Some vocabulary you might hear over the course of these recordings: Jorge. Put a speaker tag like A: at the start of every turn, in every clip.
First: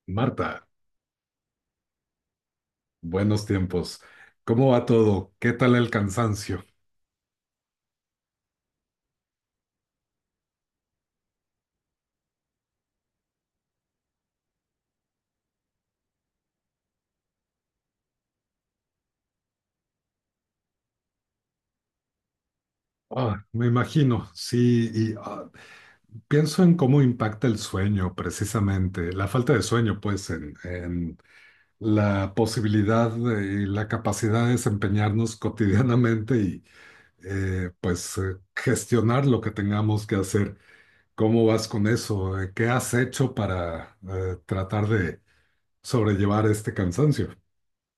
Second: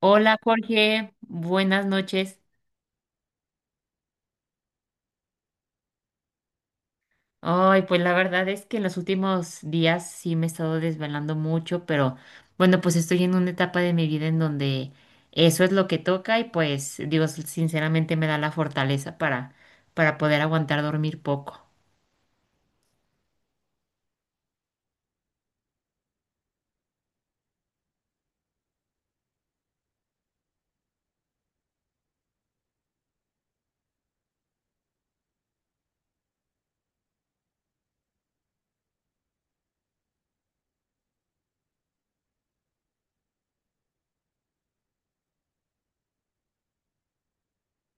A: Hola
B: Marta,
A: Jorge, buenas noches.
B: buenos tiempos. ¿Cómo va todo? ¿Qué tal el cansancio?
A: Ay, pues la verdad es que en los últimos días sí me he estado desvelando mucho, pero bueno, pues estoy en una etapa de mi vida en donde eso es lo que toca y pues Dios sinceramente me da la fortaleza para poder aguantar dormir poco.
B: Me imagino, sí, y pienso en cómo impacta el sueño, precisamente, la falta de sueño, pues, en la posibilidad de- y la capacidad de desempeñarnos cotidianamente y, gestionar lo que tengamos que hacer. ¿Cómo vas con eso? ¿Qué has hecho para tratar de sobrellevar este cansancio?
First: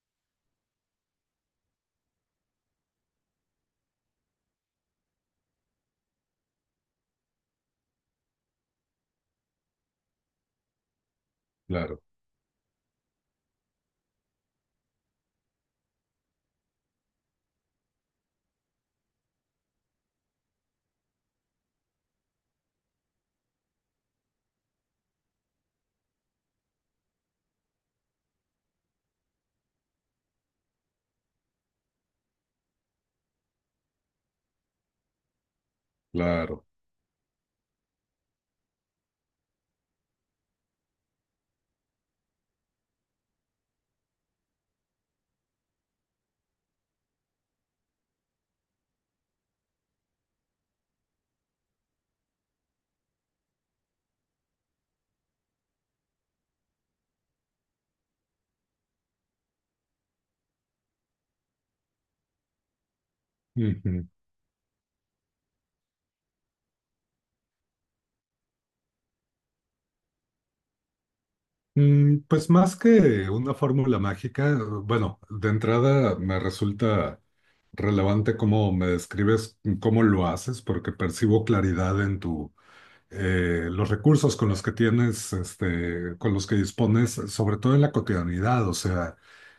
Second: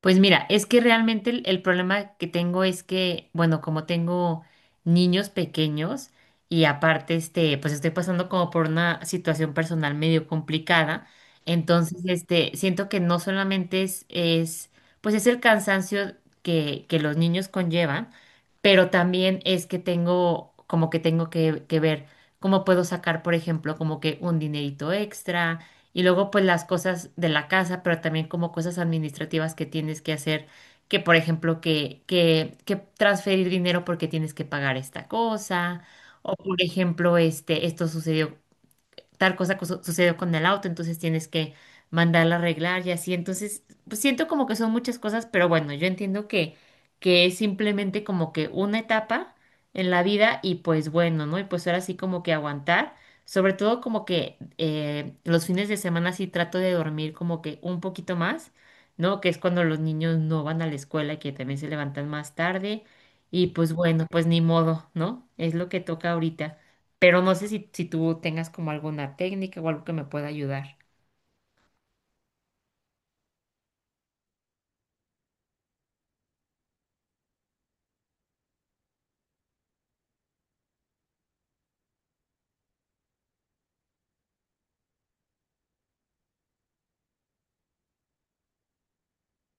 A: Pues mira, es que realmente el problema que tengo es que, bueno, como tengo niños pequeños y aparte, pues estoy pasando como por una situación personal medio complicada, entonces,
B: Claro,
A: siento que no solamente es, pues es el cansancio que los niños conllevan, pero también es que tengo, como que tengo que ver cómo puedo sacar, por ejemplo, como que un dinerito extra y luego pues las cosas de la casa, pero también como cosas administrativas que tienes que hacer, que por ejemplo que transferir dinero porque tienes que pagar esta cosa, o por
B: claro.
A: ejemplo, esto sucedió tal cosa sucedió con el auto, entonces tienes que mandarla a arreglar y así. Entonces, pues siento como que son muchas cosas, pero bueno, yo entiendo que es simplemente como que una etapa en la vida y pues bueno, ¿no? Y pues ahora sí como que aguantar. Sobre todo como que los fines de semana sí trato de dormir como que un poquito más, ¿no? Que es cuando los niños no van a la escuela y que también se levantan más tarde. Y pues bueno,
B: Ujú.
A: pues ni modo, ¿no? Es lo que toca ahorita, pero no sé si tú tengas como alguna técnica o algo que me pueda ayudar.
B: Pues más que una fórmula mágica, bueno, de entrada me resulta relevante cómo me describes cómo lo haces, porque percibo claridad en tu los recursos con los que tienes, este, con los que dispones, sobre todo en la cotidianidad, o sea,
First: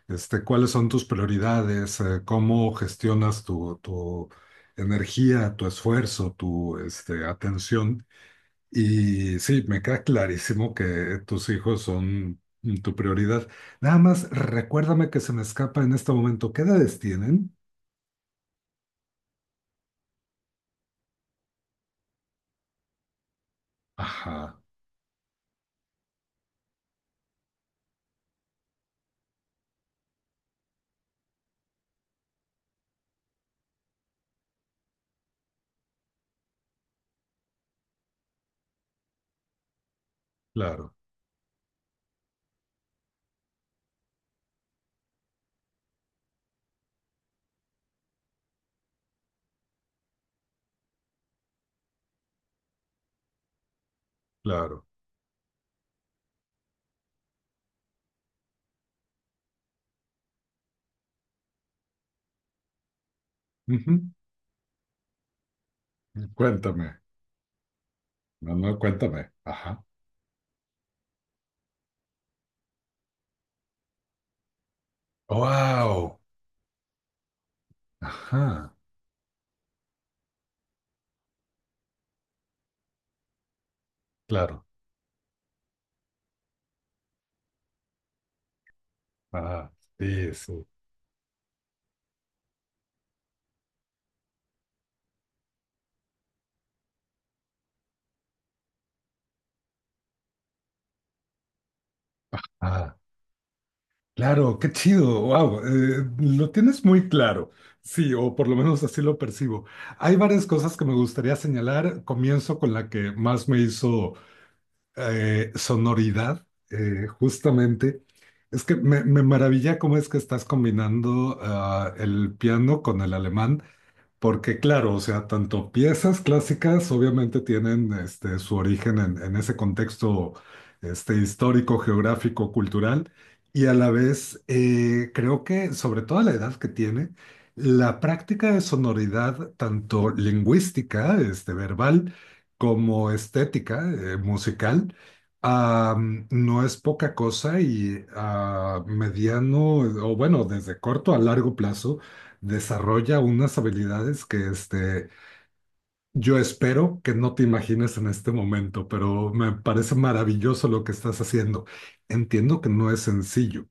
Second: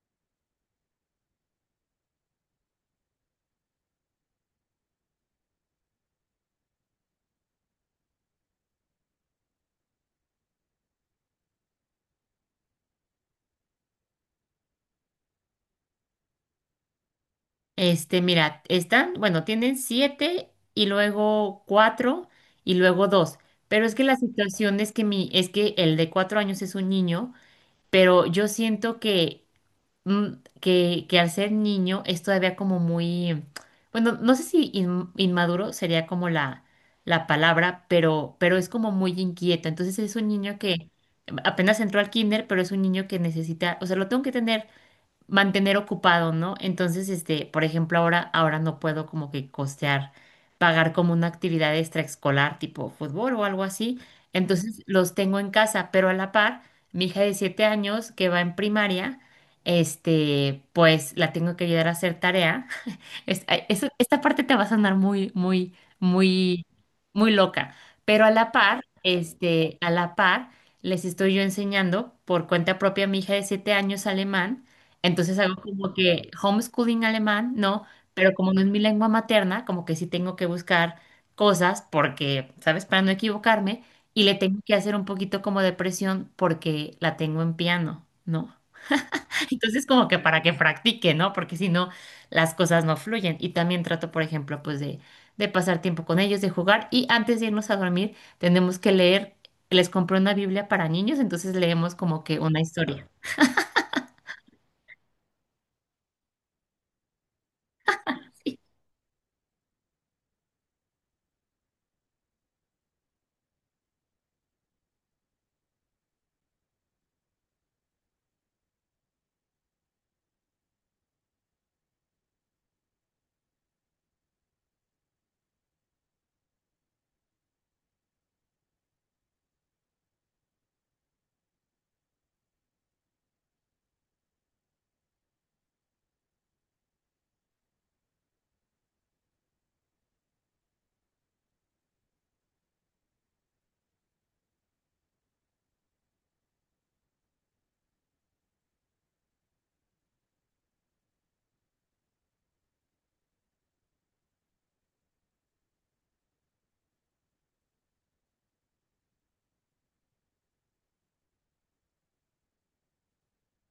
B: este, cuáles son tus prioridades, cómo gestionas tu energía, tu esfuerzo, tu este, atención. Y sí, me queda clarísimo que tus hijos son tu prioridad. Nada más recuérdame que se me escapa en este momento. ¿Qué edades tienen?
A: Mira, están, bueno, tienen 7 y luego 4 y luego 2. Pero es que la
B: Ajá,
A: situación es que el de 4 años es un niño, pero yo siento que mm, que al ser niño es todavía como muy, bueno, no sé si inmaduro sería como la palabra, pero es como muy inquieto. Entonces es un niño que
B: claro,
A: apenas entró al kinder, pero es un niño que necesita, o sea, lo tengo que tener mantener ocupado, ¿no? Entonces, por ejemplo, ahora no puedo como que costear, pagar como una actividad extraescolar tipo fútbol o algo así. Entonces,
B: claro.
A: los tengo en casa, pero a la par, mi hija de 7 años que va en primaria, pues la tengo que ayudar a hacer tarea. Ay,
B: Ujú.
A: esta parte te va a sonar muy, muy, muy,
B: Cuéntame.
A: muy loca, pero a la
B: No, no,
A: par,
B: cuéntame. Ajá.
A: les estoy yo enseñando por cuenta propia a mi hija de 7 años alemán, entonces hago como
B: Wow.
A: que homeschooling alemán, ¿no? Pero como no es
B: Ajá,
A: mi lengua materna, como que sí tengo que buscar cosas porque, ¿sabes? Para no equivocarme, y le tengo
B: claro.
A: que hacer un poquito como de presión porque la tengo en piano, ¿no?
B: Ah,
A: Entonces, como que
B: sí,
A: para que
B: sí.
A: practique, ¿no? Porque si no, las cosas no fluyen. Y también trato, por ejemplo, pues de pasar tiempo con ellos, de jugar. Y antes de irnos a dormir, tenemos que leer. Les compré una Biblia para niños, entonces leemos como que una
B: Ah,
A: historia.
B: claro, qué chido. Wow, lo tienes muy claro. Sí, o por lo
A: Sí,
B: menos así lo percibo. Hay varias cosas que me gustaría señalar. Comienzo con la que más me hizo sonoridad, justamente. Es que me maravilla cómo es que estás combinando el piano con el alemán. Porque claro, o sea, tanto piezas clásicas obviamente tienen este, su origen en ese contexto este, histórico, geográfico, cultural, y a la vez creo que sobre todo a la edad que tiene, la práctica de sonoridad, tanto lingüística, este, verbal, como estética, musical, ah, no es poca cosa y a mediano, o bueno, desde corto a largo plazo desarrolla unas habilidades que este, yo espero que no te imagines en este momento, pero me parece maravilloso lo que estás haciendo. Entiendo que no es sencillo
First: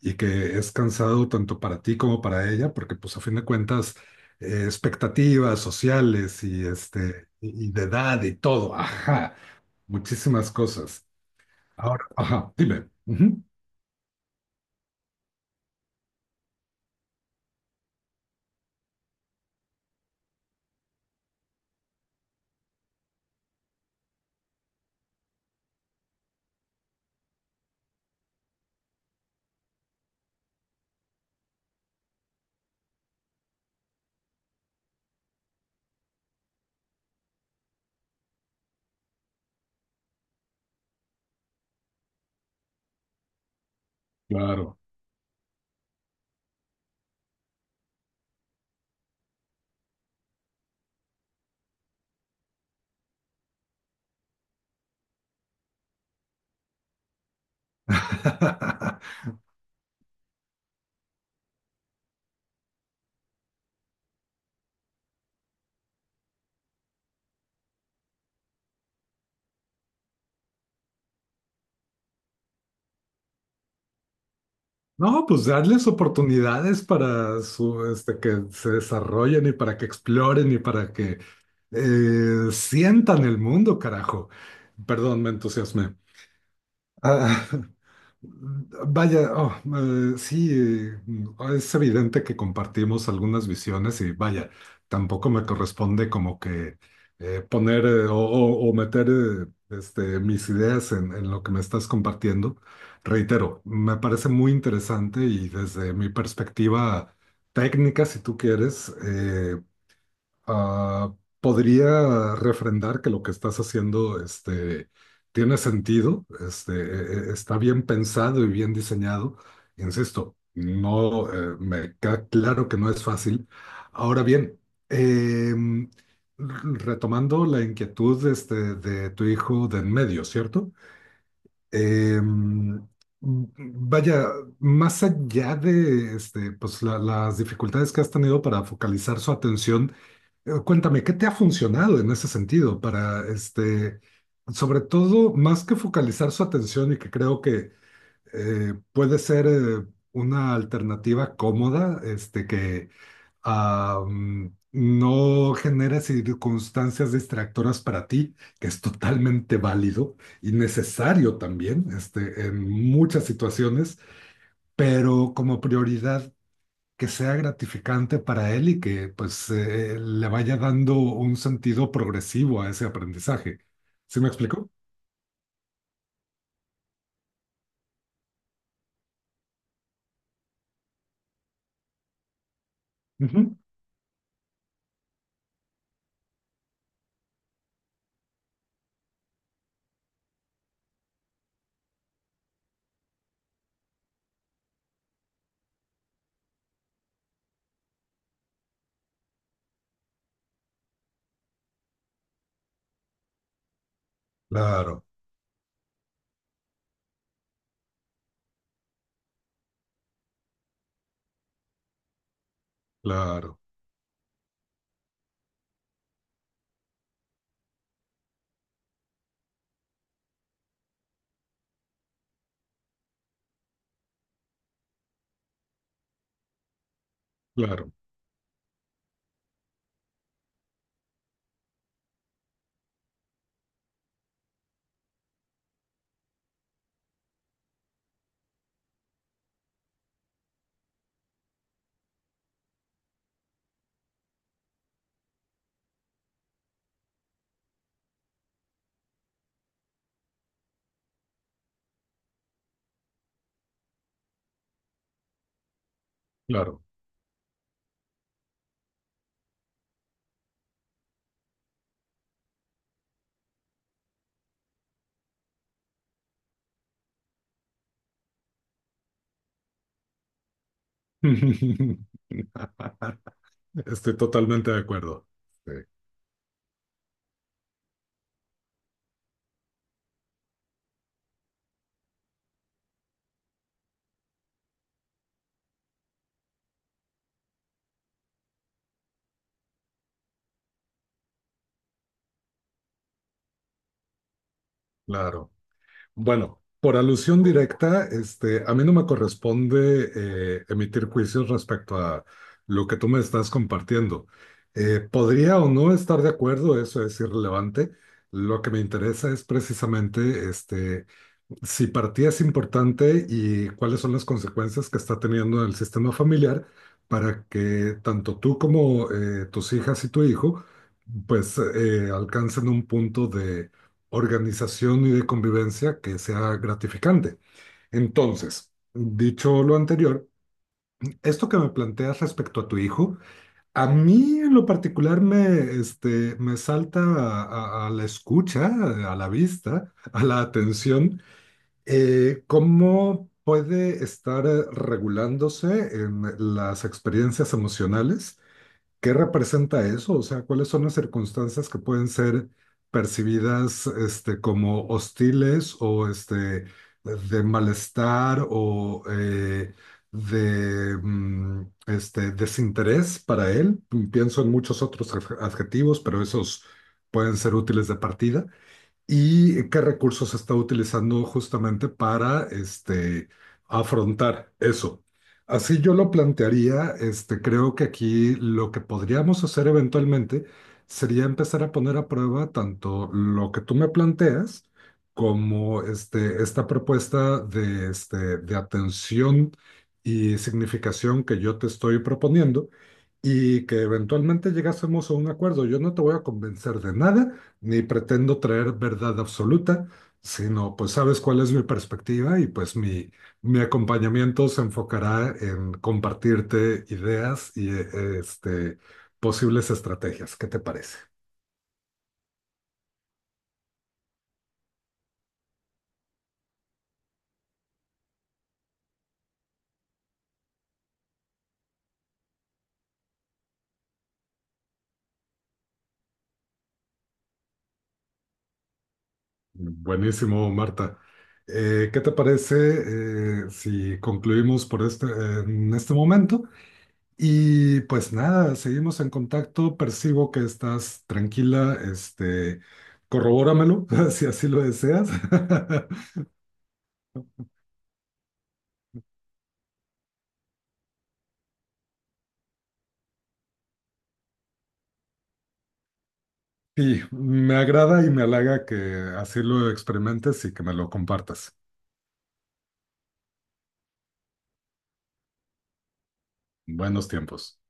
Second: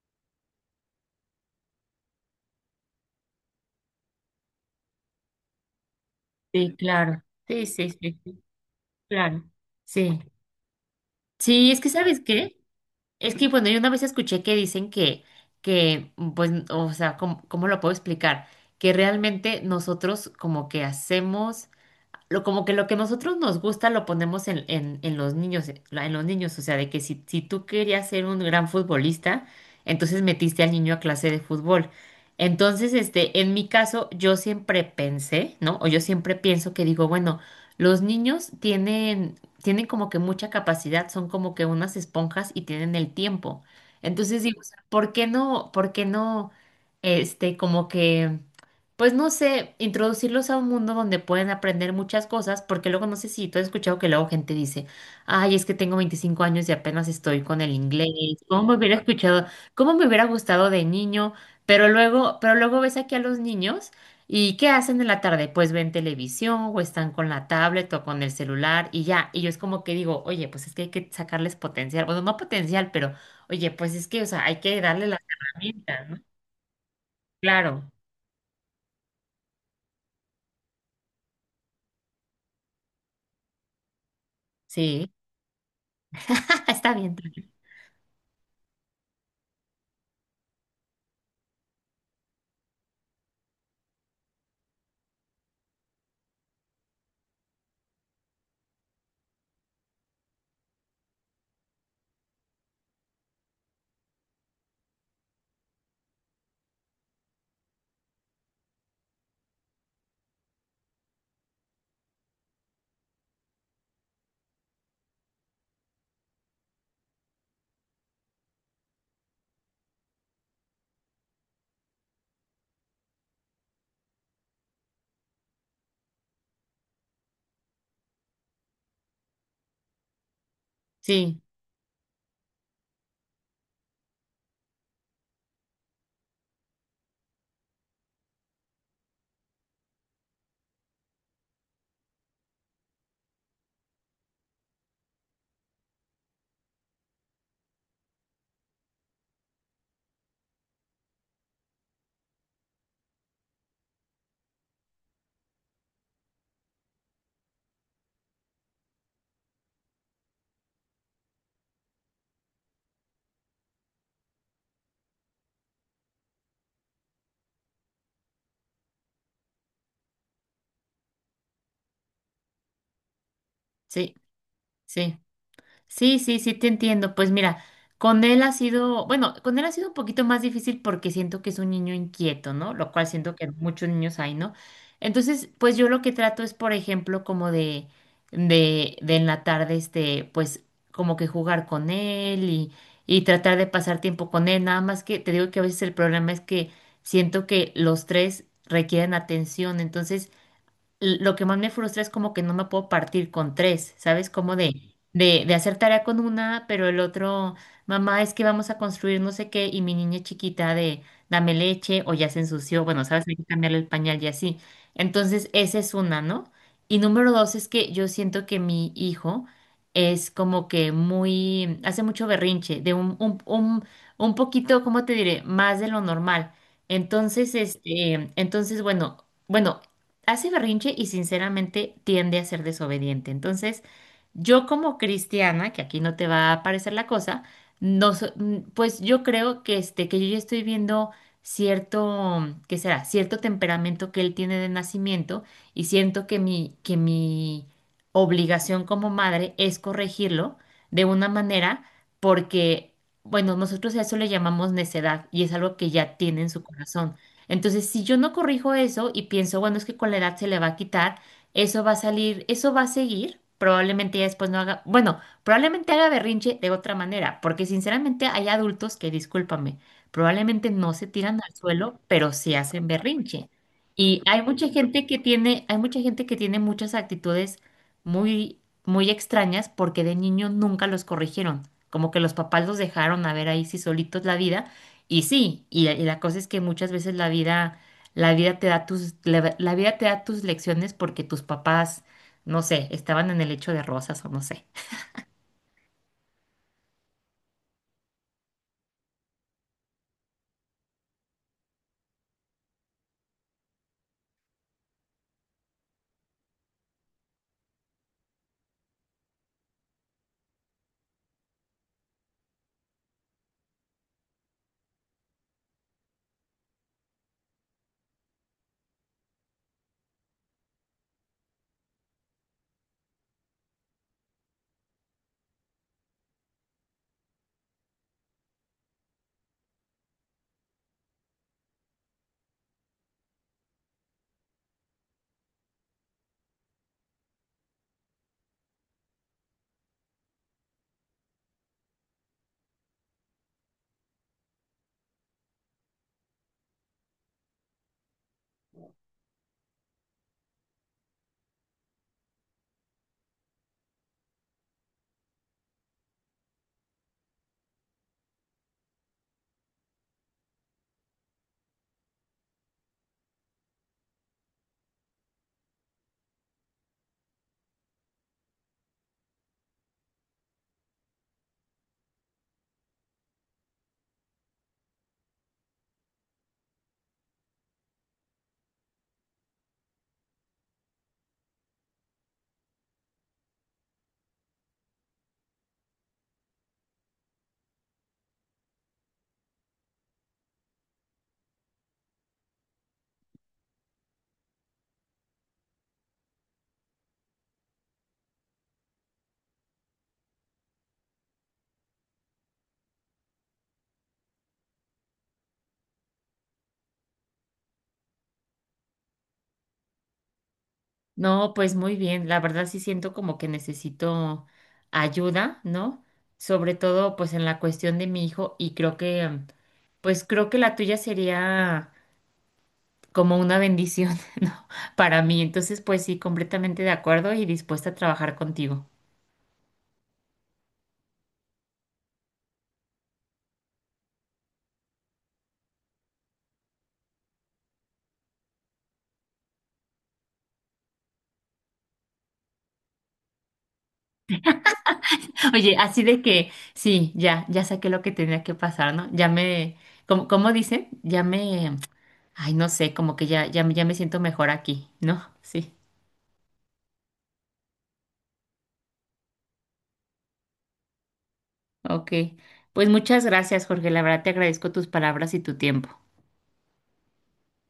B: y que es cansado tanto para ti como para ella, porque pues a fin de cuentas, expectativas sociales y,
A: sí, claro.
B: este,
A: Sí,
B: y de
A: sí, sí,
B: edad y
A: sí,
B: todo, ajá,
A: claro. Sí.
B: muchísimas cosas.
A: Sí, es que
B: Ahora,
A: ¿sabes
B: ajá,
A: qué?
B: dime.
A: Es
B: Ujú,
A: que, bueno, yo una vez escuché que dicen que, pues, o sea, ¿cómo lo puedo explicar? Que realmente nosotros como que hacemos como que lo que nosotros nos gusta lo ponemos en los niños, en los niños, o sea, de que si tú querías ser un gran futbolista, entonces metiste al niño a clase de fútbol. Entonces, en mi caso, yo siempre pensé, ¿no? O yo siempre pienso que digo, bueno, los niños tienen como que mucha capacidad, son como que unas esponjas y tienen el tiempo. Entonces digo, o sea,
B: Claro.
A: ¿por qué no, como que pues no sé, introducirlos a un mundo donde pueden aprender muchas cosas, porque luego no sé si tú has escuchado que luego gente dice, ay, es que tengo 25 años y apenas estoy con el inglés, ¿cómo me hubiera escuchado, cómo me hubiera gustado de niño? Pero luego ves aquí a los niños y ¿qué hacen en la tarde? Pues ven televisión o están con la tablet o con el celular y ya, y yo es como que digo, oye, pues es que hay que sacarles potencial, bueno, no potencial, pero oye, pues es que, o sea, hay que darle las
B: No, pues darles
A: herramientas, ¿no?
B: oportunidades para su,
A: Claro,
B: este, que se desarrollen y para que exploren y para que sientan el mundo, carajo.
A: sí,
B: Perdón, me entusiasmé.
A: está bien.
B: Ah, Vaya, oh, eh, sí, eh, es evidente que compartimos algunas visiones y vaya, tampoco me corresponde como que poner o meter este, mis ideas en lo que me estás compartiendo. Reitero, me parece muy interesante y desde mi perspectiva técnica, si tú quieres, Ah, podría refrendar que lo que estás haciendo, este, tiene sentido, este, e- e- está bien pensado y bien diseñado. Insisto, no, me queda claro que no es fácil. Ahora bien, em, r- retomando la inquietud, este, de tu hijo de en medio, ¿cierto?
A: Sí,
B: Em, Vaya, más allá de este, pues, la- las dificultades que has tenido para focalizar su atención, Cuéntame, ¿qué te ha funcionado en ese sentido para, este, sobre todo, más que focalizar su atención y que creo que puede ser una alternativa cómoda, este, que no genere circunstancias distractoras para ti, que es totalmente válido y necesario también, este, en muchas situaciones, pero como prioridad que sea gratificante para él y que pues le vaya dando un sentido progresivo a ese aprendizaje.
A: sí,
B: ¿Sí me explico?
A: sí. Sí, sí, sí, te entiendo. Pues mira, con él ha sido, bueno, con él ha sido un poquito más difícil porque siento que es un niño inquieto, ¿no? Lo cual siento que
B: Ujú.
A: muchos niños hay, ¿no? Entonces, pues yo lo que trato es, por ejemplo, como de en la tarde, pues como que jugar con él y tratar de pasar tiempo con él. Nada más que te digo que a veces el problema es que siento que los tres requieren atención. Entonces, lo que más me frustra es como que no me puedo partir con tres, ¿sabes? Como de,
B: Claro,
A: de, de hacer tarea con una, pero el otro, mamá, es que vamos a construir no sé qué, y mi niña chiquita de, dame leche, o ya se ensució, bueno, ¿sabes? Hay que
B: claro,
A: cambiarle el pañal y así. Entonces, esa es una, ¿no? Y número dos es que yo siento que mi hijo es como que muy, hace mucho berrinche, de un poquito, ¿cómo te diré? Más de lo normal. Entonces,
B: claro,
A: entonces, bueno, bueno, hace berrinche y sinceramente tiende a ser desobediente. Entonces, yo como cristiana, que aquí no te va a parecer la cosa, no, pues yo creo que yo ya estoy viendo cierto, ¿qué será? Cierto temperamento que él tiene de nacimiento y siento que que mi obligación como madre es corregirlo de una manera, porque, bueno, nosotros a eso le llamamos necedad y es algo que ya tiene en su
B: claro.
A: corazón. Entonces, si yo no corrijo eso y pienso, bueno, es que con la edad se le va a quitar, eso va a salir, eso va a seguir. Probablemente ya después no haga, bueno, probablemente haga berrinche de otra manera, porque sinceramente hay adultos que, discúlpame, probablemente no se tiran al suelo, pero sí hacen berrinche.
B: Estoy
A: Y hay mucha
B: totalmente de
A: gente que
B: acuerdo.
A: tiene,
B: Sí,
A: hay mucha gente que tiene muchas actitudes muy, muy extrañas porque de niño nunca los corrigieron, como que los papás los dejaron a ver ahí sí solitos la vida, y sí, y la cosa es que muchas veces la vida te da tus, la vida te da tus lecciones porque tus papás, no sé, estaban en el lecho de rosas o no sé.
B: claro. Bueno, por alusión directa, este, a mí no me corresponde emitir juicios respecto a lo que tú me estás compartiendo. Podría o no estar de acuerdo, eso es irrelevante. Lo que me interesa es precisamente este, si para ti es importante y cuáles son las consecuencias que está teniendo en el sistema familiar para que tanto tú como tus hijas y tu hijo pues alcancen un punto de organización y de convivencia que sea gratificante. Entonces, dicho lo anterior, esto que me planteas respecto a tu hijo, a mí en lo particular este, me salta a a la escucha, a la vista, a la atención ¿cómo puede estar regulándose en las experiencias emocionales? ¿Qué representa eso? O sea, ¿cuáles son las circunstancias que pueden ser percibidas este, como hostiles o este, de malestar o de este, desinterés para él? Pienso en muchos otros adjetivos, pero esos pueden ser útiles de partida y qué recursos se está utilizando justamente para este, afrontar eso. Así yo lo plantearía, este, creo que aquí lo que podríamos hacer eventualmente sería empezar a poner a prueba tanto lo que tú me planteas como este, esta propuesta de, este, de atención y significación que yo te estoy proponiendo y que eventualmente llegásemos a un acuerdo. Yo no te voy a convencer de nada, ni pretendo traer verdad absoluta, sino pues sabes cuál es mi perspectiva y pues mi acompañamiento se enfocará en compartirte ideas y este, posibles estrategias. ¿Qué te parece?
A: No, pues muy bien, la verdad sí siento como que necesito ayuda, ¿no? Sobre todo pues en la cuestión de mi hijo y creo que, pues creo que la tuya sería como una bendición, ¿no? Para mí, entonces pues sí, completamente de acuerdo y dispuesta a trabajar contigo.
B: Buenísimo, Marta. ¿Qué te parece si concluimos por este, en este momento? Y pues nada, seguimos en contacto. Percibo que estás tranquila. Este, corrobóramelo si así lo deseas.
A: Oye, así de que, sí, ya saqué lo que tenía que pasar, ¿no? Ya me, como dicen, ya me, ay, no sé, como que ya me siento mejor aquí, ¿no? Sí,
B: Sí, me agrada y me halaga que así lo experimentes y que me lo compartas.
A: ok. Pues muchas gracias, Jorge. La verdad te agradezco tus palabras y tu tiempo.
B: Buenos tiempos.